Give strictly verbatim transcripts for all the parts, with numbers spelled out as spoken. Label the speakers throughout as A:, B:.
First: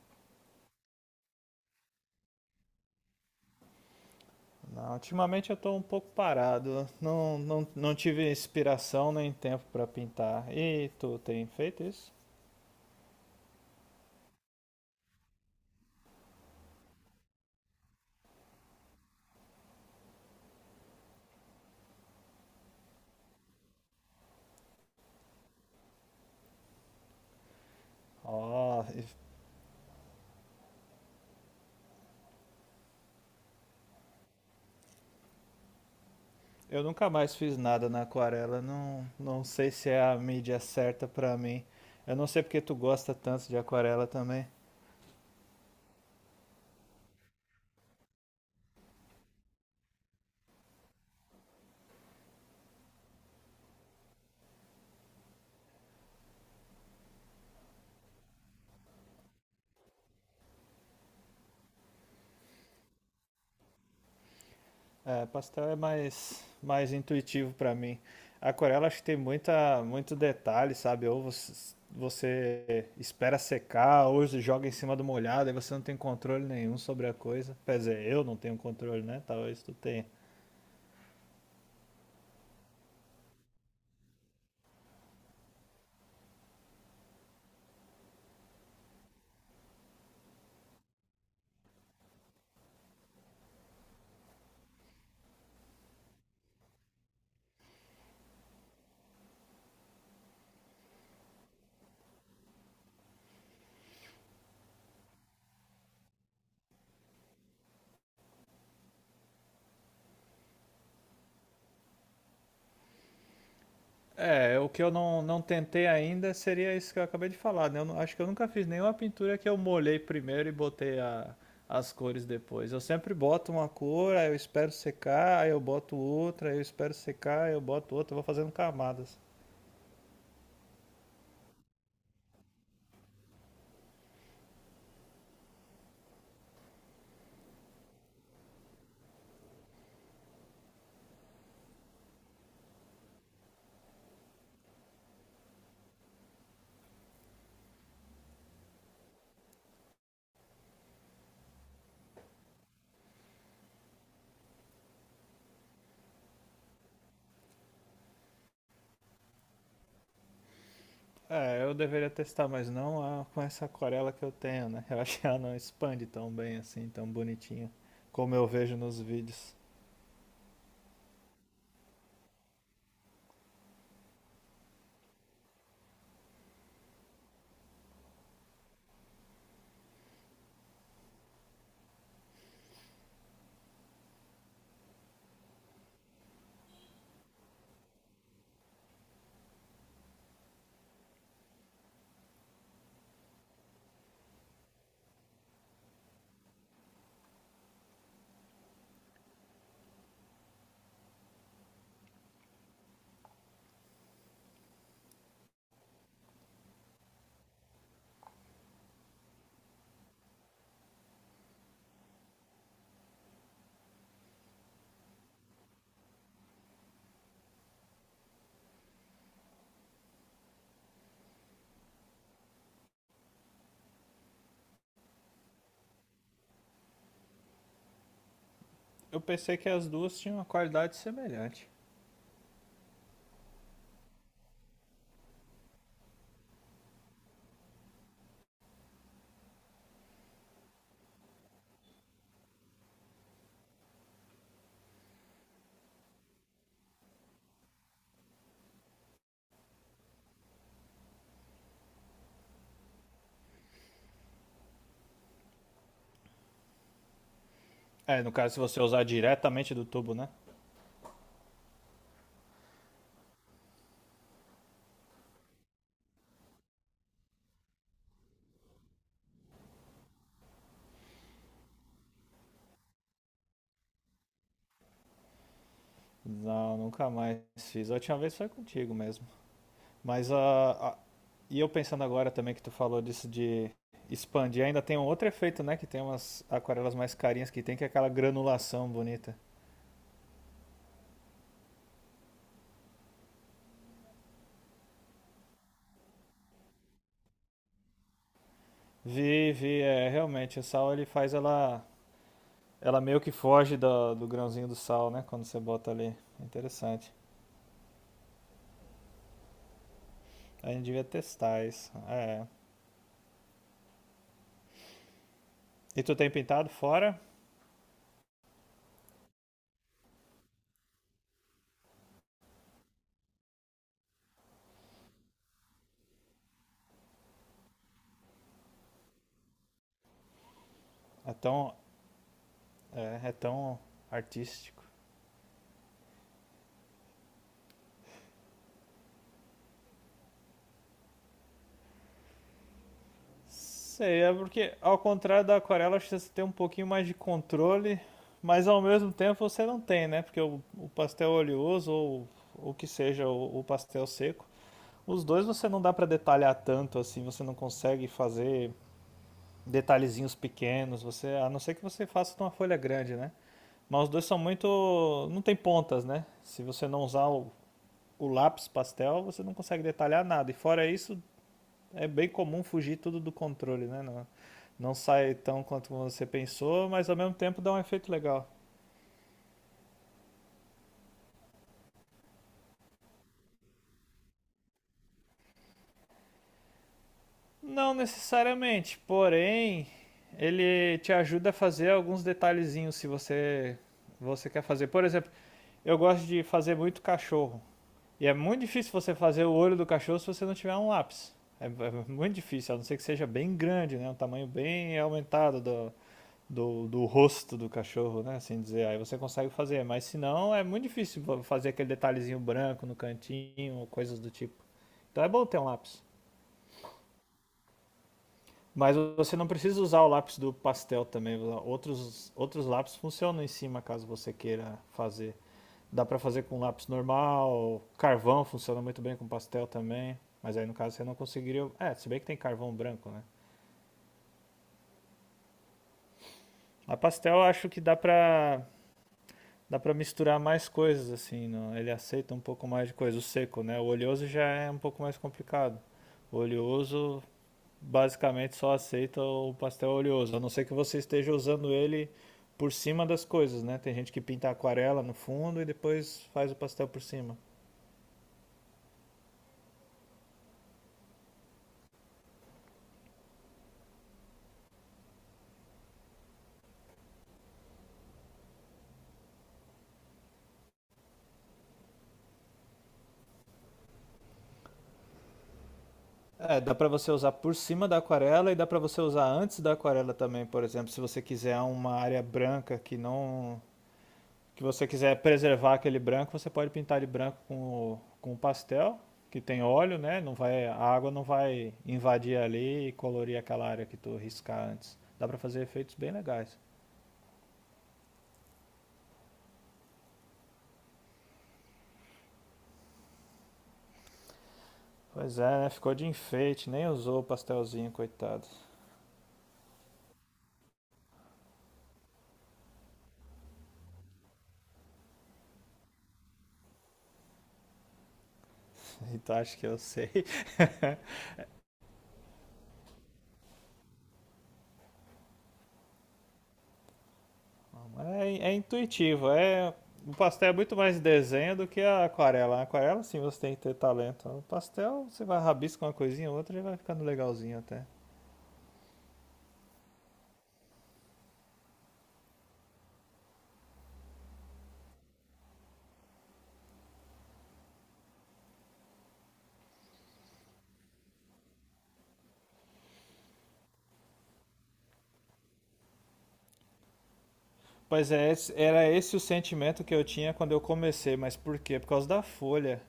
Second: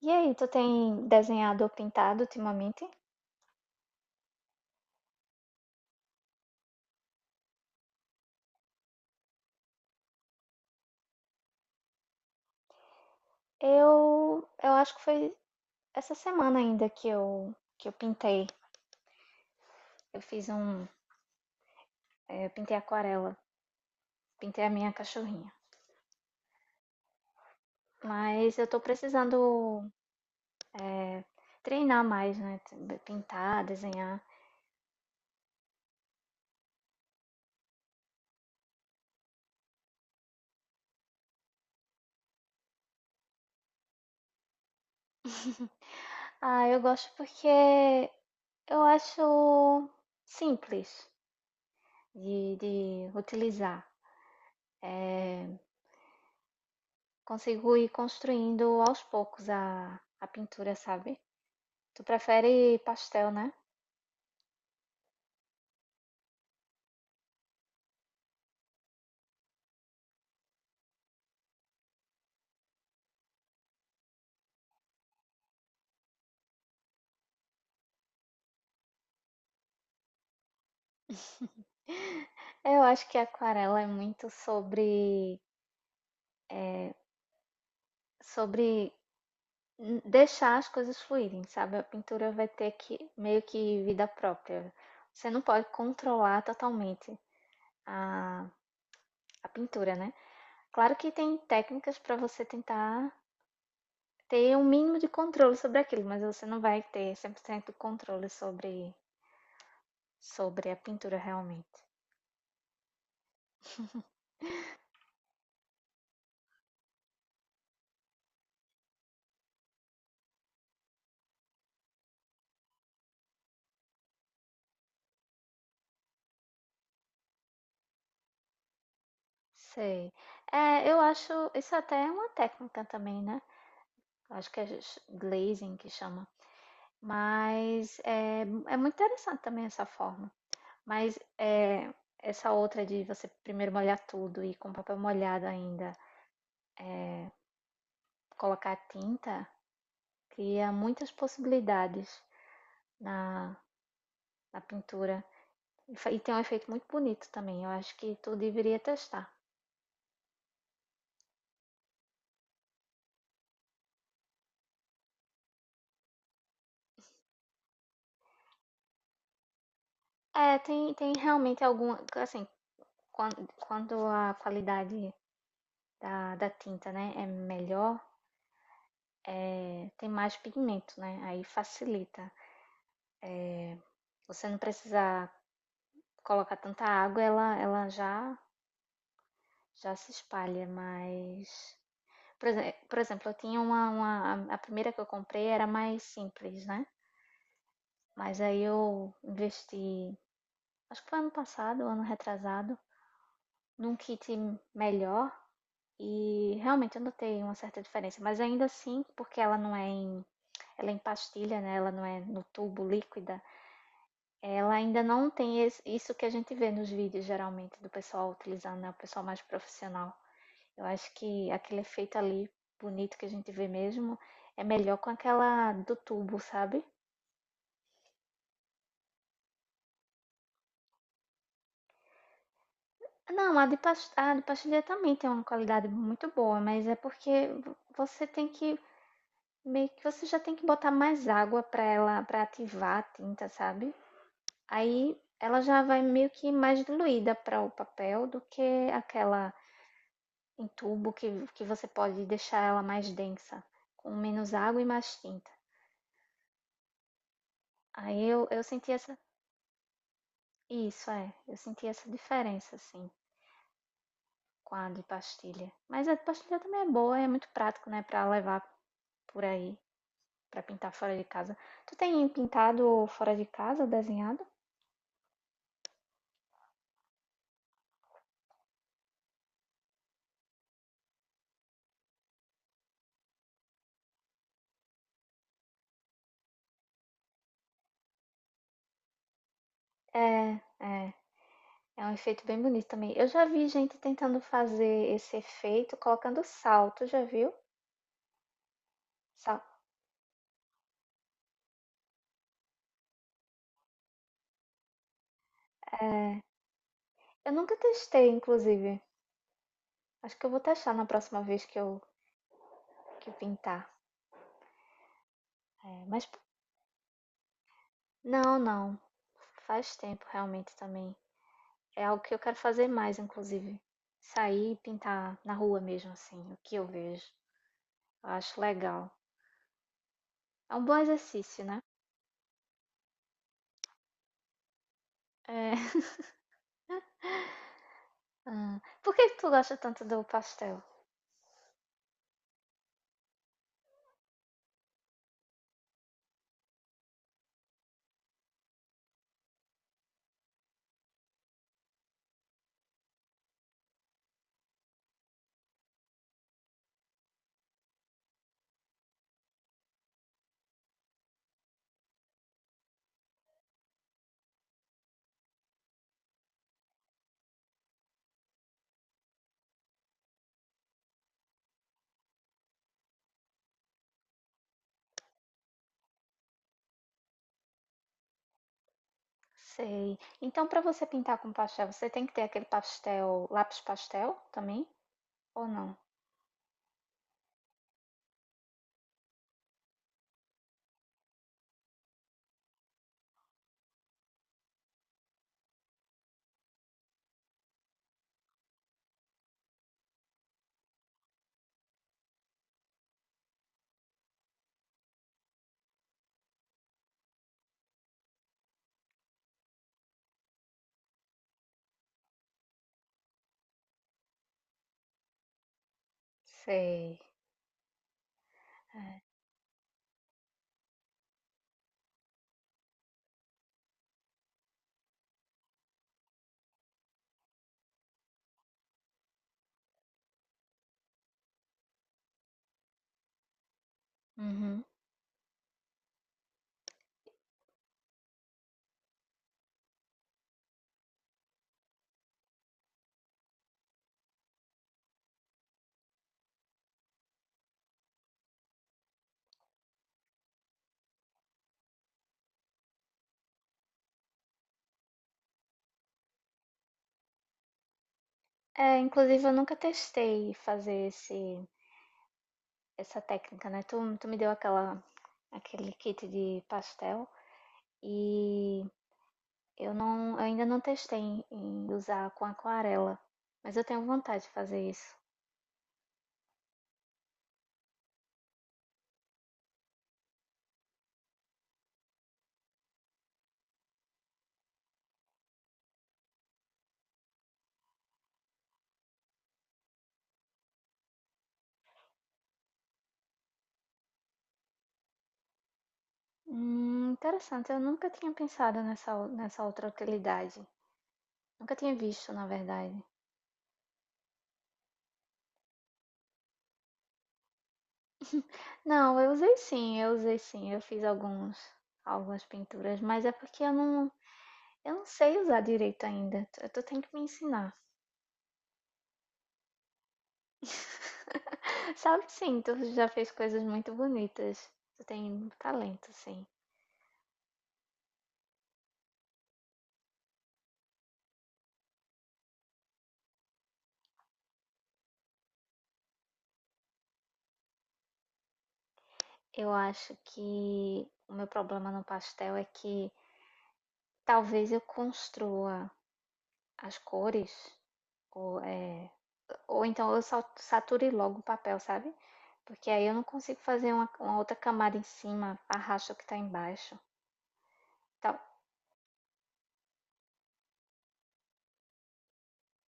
A: E aí, tu tem desenhado ou pintado ultimamente?
B: Não, ultimamente eu tô um pouco parado. Não, não, não tive inspiração nem tempo para pintar. E tu tem feito isso?
A: Eu, eu acho que foi essa semana ainda que eu, que eu pintei. Eu fiz um, eh, Eu pintei aquarela, pintei a minha cachorrinha. Mas eu tô
B: Ó, e-
A: precisando treinar mais, né? t- Pintar, desenhar.
B: eu nunca mais fiz nada na aquarela. Não, não sei se é a mídia certa para mim. Eu não sei porque tu gosta tanto de aquarela também.
A: Ah, eu gosto porque eu acho simples de, de utilizar. Eh, consigo ir construindo aos poucos a, a pintura, sabe? Tu prefere pastel, né?
B: É, pastel é mais, mais intuitivo para mim. Aquarela acho que tem muita, muito detalhe, sabe? Ou você, você espera secar, ou você joga em cima do molhado, aí você não tem controle nenhum sobre a coisa. Quer dizer, eu não tenho controle, né? Talvez tu tenha.
A: Eu acho que a aquarela é muito sobre, eh, sobre n- deixar as coisas fluírem, sabe? A pintura vai ter que meio que vida própria. Você não pode controlar totalmente a, a pintura, né? Claro que tem técnicas para você tentar ter um mínimo de controle sobre aquilo, mas você não vai ter cem por cento controle sobre, sobre a pintura realmente.
B: É, o que eu não, não tentei ainda seria isso que eu acabei de falar, né? Eu não- acho que eu nunca fiz nenhuma pintura que eu molhei primeiro e botei a- as cores depois. Eu sempre boto uma cor, aí eu espero secar, aí eu boto outra, aí eu espero secar, aí eu boto outra, eu vou fazendo camadas.
A: Sei. É, eu acho isso até é uma técnica também, né? Acho que é glazing que chama. Mas é, é muito interessante também essa forma. Mas é, essa outra de você primeiro molhar tudo e com papel molhado ainda é, colocar tinta cria muitas possibilidades na, na pintura. E tem um efeito muito bonito também. Eu acho que tu deveria testar.
B: É, eu deveria testar, mas não a- com essa aquarela que eu tenho, né? Eu acho que ela não expande tão bem assim, tão bonitinha, como eu vejo nos vídeos.
A: É, tem, tem realmente alguma. Assim, quando, quando a qualidade da, da tinta, né, é melhor, tem mais pigmento, né? Aí facilita. Você não precisa colocar tanta água, ela, ela já, já se espalha, mas. Por, exe- por exemplo, eu tinha uma, uma. A primeira que eu comprei era mais simples, né? Mas aí eu investi, acho que foi ano passado, ano retrasado, num kit melhor. E realmente eu notei uma certa diferença, mas ainda assim, porque ela não é em, ela é em pastilha, né? Ela não é no tubo líquida, ela ainda não tem es- isso que a gente vê nos vídeos, geralmente, do pessoal utilizando, né? O pessoal mais profissional. Eu acho que aquele efeito ali, bonito, que a gente vê mesmo, é melhor com aquela do tubo, sabe?
B: Eu pensei que as duas tinham uma qualidade semelhante.
A: Não, a de, pas- a de pastilha também tem uma qualidade muito boa, mas é porque vo- você tem que, meio que você já tem que botar mais água pra ela, para ativar a tinta, sabe? Aí ela já vai meio que mais diluída para o papel do que aquela em tubo que, que você pode deixar ela mais densa, com menos água e mais tinta. Aí
B: É, no
A: eu,
B: caso, se
A: eu
B: você
A: senti
B: usar
A: essa.
B: diretamente do tubo, né?
A: Isso, é. Eu senti essa diferença, assim, com a de pastilha. Mas a de pastilha também é boa, é muito prático, né, pra levar por aí, pra pintar fora de casa. Tu tem pintado fora de casa, desenhado?
B: Não, nunca mais fiz. A última vez foi contigo mesmo. Mas a, a- e eu pensando agora também que tu falou disso de expandir, ainda tem um outro efeito, né? Que tem umas aquarelas mais carinhas que tem, que é aquela granulação bonita.
A: É, é. É um efeito bem bonito também. Eu já vi gente tentando fazer esse efeito colocando sal. Tu já viu?
B: Vi,
A: Sal.
B: vi, é, realmente, o sal ele faz ela, ela meio que foge do, do grãozinho do sal, né? Quando você bota ali. Interessante.
A: Eu nunca testei, inclusive. Acho que eu vou
B: A gente
A: testar
B: devia
A: na próxima vez
B: testar
A: que
B: isso.
A: eu
B: É.
A: que pintar.
B: E
A: É,
B: tu
A: mas
B: tem pintado fora?
A: não, não. Faz tempo realmente também. É algo que eu quero fazer mais, inclusive. Sair e pintar na rua mesmo, assim, o que eu vejo. Eu acho legal. É um bom
B: É
A: exercício,
B: tão,
A: né?
B: é, é tão artístico.
A: É. Ah, por que que tu gosta tanto do pastel?
B: Sei, é porque ao contrário da aquarela, acho que você tem um pouquinho mais de controle, mas ao mesmo tempo você não tem, né? Porque o, o pastel oleoso ou o que seja, o, o pastel seco, os dois você não dá para detalhar tanto assim, você não consegue fazer detalhezinhos pequenos, você, a não ser que você faça de uma folha grande, né? Mas os dois são muito, não tem pontas, né? Se você não usar o, o lápis pastel, você não consegue detalhar nada. E fora isso, é bem comum fugir tudo do controle, né? Não, não sai tão quanto você pensou, mas ao mesmo tempo dá um efeito legal.
A: Sei. Então, para você pintar com pastel, você tem que ter aquele pastel, lápis pastel também? Ou não?
B: Não necessariamente, porém, ele te ajuda a fazer alguns detalhezinhos se você você quer fazer. Por exemplo, eu gosto de fazer muito cachorro. E é muito difícil você fazer o olho do cachorro se você não tiver um lápis. É, é muito difícil, a não ser que seja bem grande, né? Um tamanho bem aumentado do, do, do rosto do cachorro, né? Assim dizer, aí você consegue fazer, mas se não é muito difícil fazer aquele detalhezinho branco no cantinho, coisas do tipo. Então é bom ter um lápis.
A: Sei.
B: Mas
A: É.
B: você não precisa usar o lápis do pastel também. Outros, outros lápis funcionam em cima caso você queira fazer. Dá para fazer com lápis normal, carvão funciona muito bem com pastel também. Mas aí no caso você não conseguiria. É, se bem que tem carvão branco, né?
A: Uhum.
B: A pastel eu acho que dá pra dá para misturar mais coisas assim, não? Ele aceita um pouco mais de coisa, o seco, né? O oleoso já é um pouco mais complicado. O oleoso basicamente só aceita o pastel oleoso, a não ser que você esteja usando ele por cima das coisas, né? Tem gente que pinta aquarela no fundo e depois faz o pastel por cima.
A: É, inclusive, eu nunca testei fazer esse, essa técnica, né? Tu, tu me deu aquela aquele kit de pastel e eu não, eu ainda não testei em usar com aquarela, mas eu tenho vontade de fazer isso.
B: É, dá para você usar por cima da aquarela e dá para você usar antes da aquarela também, por exemplo, se você quiser uma área branca que não que você quiser preservar aquele branco, você pode pintar ele branco com, com pastel, que tem óleo, né? Não vai, a água não vai invadir ali e colorir aquela área que tu riscar antes. Dá pra fazer efeitos bem legais.
A: Hum, interessante, eu nunca tinha pensado nessa, nessa outra utilidade. Nunca tinha visto, na verdade.
B: Pois é, né? Ficou de enfeite, nem usou o pastelzinho, coitado.
A: Não, eu usei sim, eu usei sim, eu fiz alguns, algumas pinturas, mas é porque eu não, eu não sei usar direito ainda. Tu, tu tem que me ensinar.
B: Então acho que eu sei.
A: Sabe sim, tu já fez coisas muito bonitas. Tu tem talento, sim.
B: É, é intuitivo, é... O pastel é muito mais desenho do que a aquarela. A aquarela, sim, você tem que ter talento. O pastel, você vai rabiscar uma coisinha ou outra e vai ficando legalzinho até.
A: Eu acho que o meu problema no pastel é que talvez eu construa as cores, ou, é, ou então eu sa- sature logo o papel, sabe? Porque aí eu não consigo fazer uma, uma outra camada em cima, arrasto o que tá embaixo.
B: Pois é,
A: Tal.
B: esse- era esse o sentimento que eu tinha quando eu comecei, mas por quê? Por causa da folha.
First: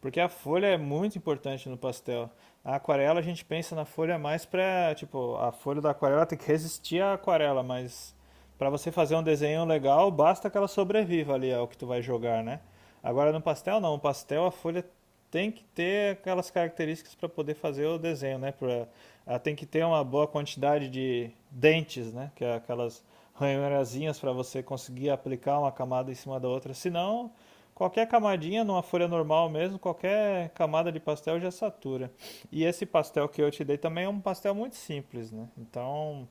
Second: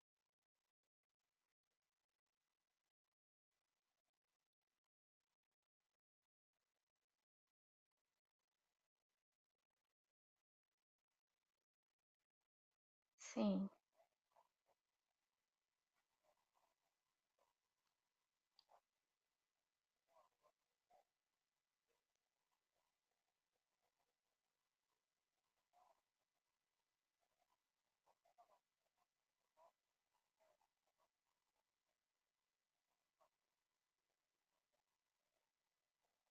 B: Porque a folha é muito importante no pastel. Na aquarela a gente pensa na folha mais pra, tipo, a folha da aquarela tem que resistir à aquarela, mas pra você fazer um desenho legal, basta que ela sobreviva ali ao que tu vai jogar, né? Agora no
A: Sim,
B: pastel não, no pastel a folha tem que ter aquelas características para poder fazer o desenho, né? Pra, ela tem que ter uma boa quantidade de dentes, né? Que é aquelas ranhurazinhas para você conseguir aplicar uma camada em cima da outra. Se não, qualquer camadinha numa folha normal mesmo, qualquer camada de pastel já satura. E esse pastel que eu te dei também é um pastel muito simples, né? Então,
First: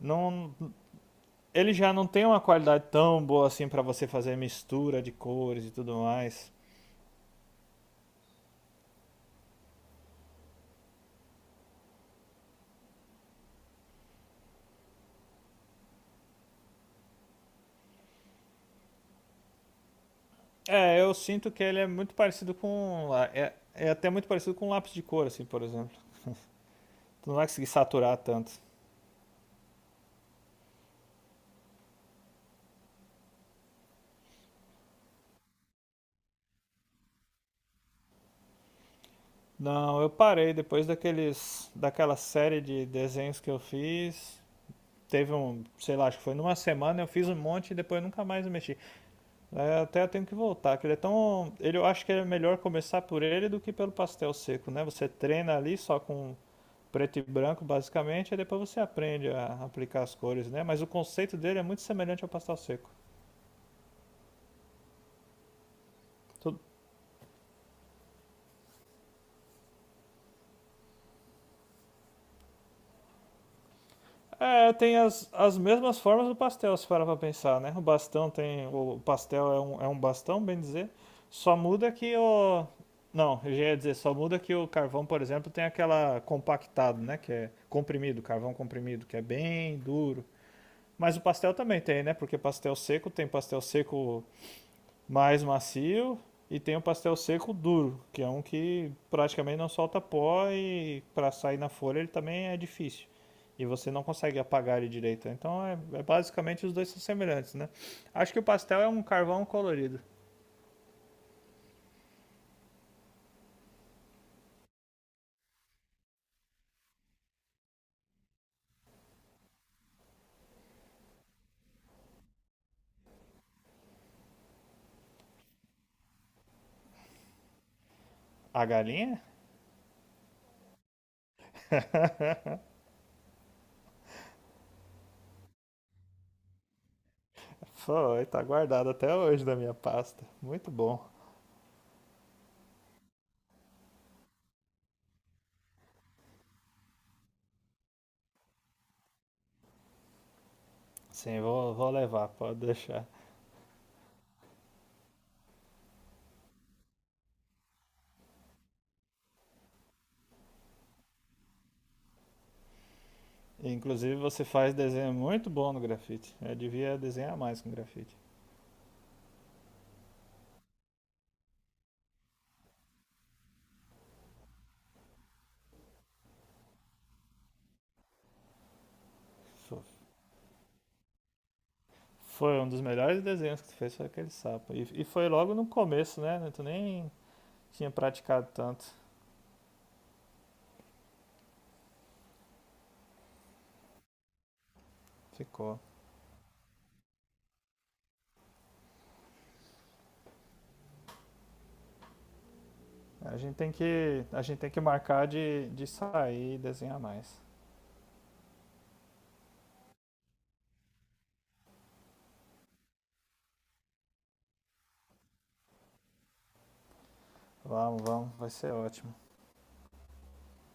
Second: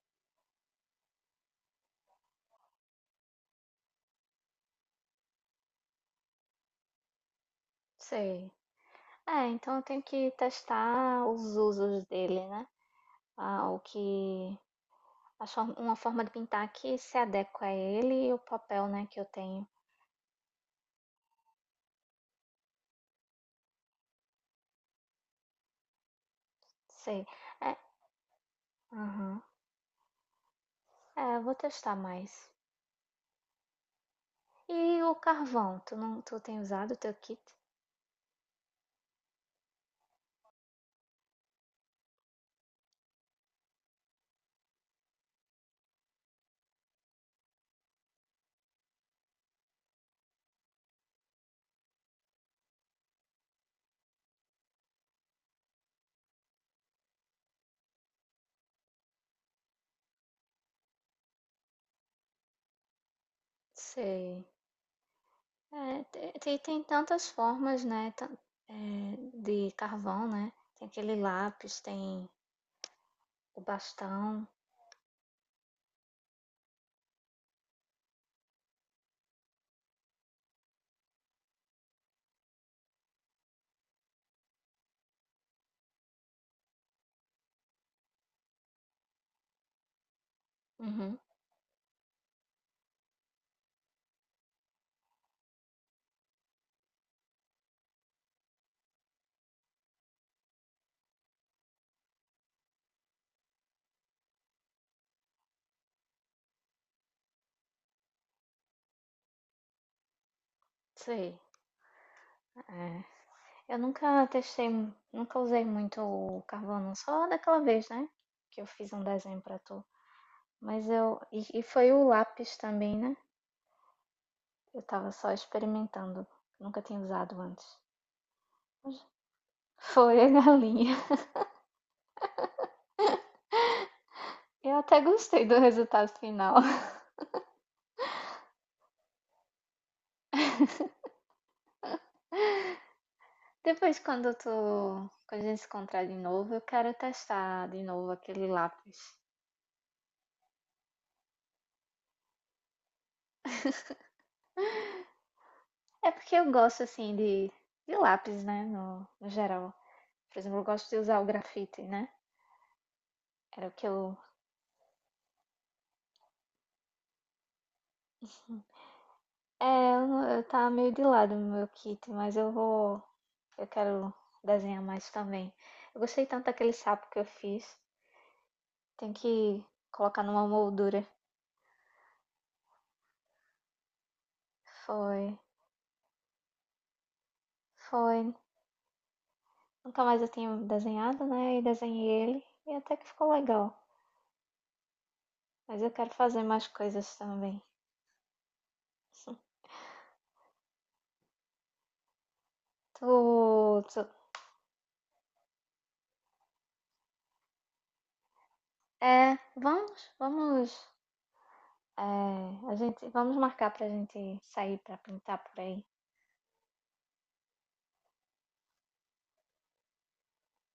B: não, ele já não tem uma qualidade tão boa assim para você fazer mistura de cores e tudo mais.
A: sei. É, então eu tenho que testar os usos dele, né? Ah, o que. A for- Uma forma de pintar que se adequa a ele e o papel, né, que eu tenho.
B: É, eu sinto que ele é muito parecido com é, é até muito parecido com um lápis de cor assim, por exemplo.
A: Sei.
B: Tu não vai conseguir
A: É,
B: saturar tanto.
A: aham. É, vou testar mais. E o carvão? Tu não, Tu tem usado o teu kit?
B: Não, eu parei depois daqueles, daquela série de desenhos que eu fiz. Teve um, sei lá, acho que foi numa semana, eu fiz um monte e depois nunca mais mexi. É, até eu tenho que voltar, que ele é tão, ele, eu acho que é melhor começar por ele do que pelo pastel seco, né? Você treina ali só com preto e branco, basicamente, e depois você aprende a aplicar as cores, né? Mas o conceito dele é muito semelhante ao pastel seco.
A: Sei. É, te- tem,
B: Tu-
A: tem tantas formas, né? Tan- é, de carvão, né? Tem aquele lápis, tem o bastão.
B: É, tem as, as mesmas formas do pastel, se parar pra pensar, né? O bastão tem. O pastel é um, é um bastão, bem dizer. Só muda que o. Não, eu já ia dizer, só muda que o carvão, por exemplo, tem aquela compactado, né? Que é comprimido, carvão comprimido, que é bem duro. Mas
A: Uhum,
B: o pastel também tem, né? Porque pastel seco tem pastel seco mais macio e tem o pastel seco duro, que é um que praticamente não solta pó e para sair na folha ele também é difícil. E você não consegue apagar ele direito. Então é, é basicamente os dois são semelhantes, né? Acho que o pastel é um carvão colorido.
A: sei. É. Eu nunca testei, mu- nunca usei muito o carvão, não. Só daquela vez, né? Que eu fiz um desenho pra tu. Mas eu. E, e foi o lápis também, né? Eu tava só experimentando. Nunca tinha usado antes.
B: A galinha?
A: Foi a galinha. Eu até gostei do resultado final.
B: Foi, tá guardada até hoje da minha pasta. Muito bom.
A: Depois, quando tu, quando a gente se encontrar de novo, eu quero testar de novo aquele lápis.
B: Sim, vou, vou levar, pode deixar.
A: É porque eu gosto assim de, de lápis, né? No, no geral. Por exemplo, eu gosto de usar o grafite, né? Era o que eu.
B: Inclusive você faz desenho muito bom no grafite. Eu devia desenhar mais com grafite.
A: É, eu, não- eu tava meio de lado no meu kit, mas eu vou. Eu quero desenhar mais também. Eu gostei tanto daquele sapo que eu fiz. Tem que colocar numa moldura.
B: Foi um dos melhores desenhos que tu fez, foi aquele sapo. E, e foi
A: Foi.
B: logo no começo, né? Tu nem tinha
A: Foi.
B: praticado tanto.
A: Nunca mais eu tinha desenhado, né? E desenhei ele e até que ficou legal.
B: Ficou.
A: Mas eu quero fazer mais coisas também. Tu,
B: A gente tem
A: tu-
B: que, a gente tem que marcar de, de sair e desenhar mais.
A: é, Vamos, vamos, é, a gente, vamos marcar pra gente sair pra pintar por aí.
B: Vamos, vamos, vai ser ótimo.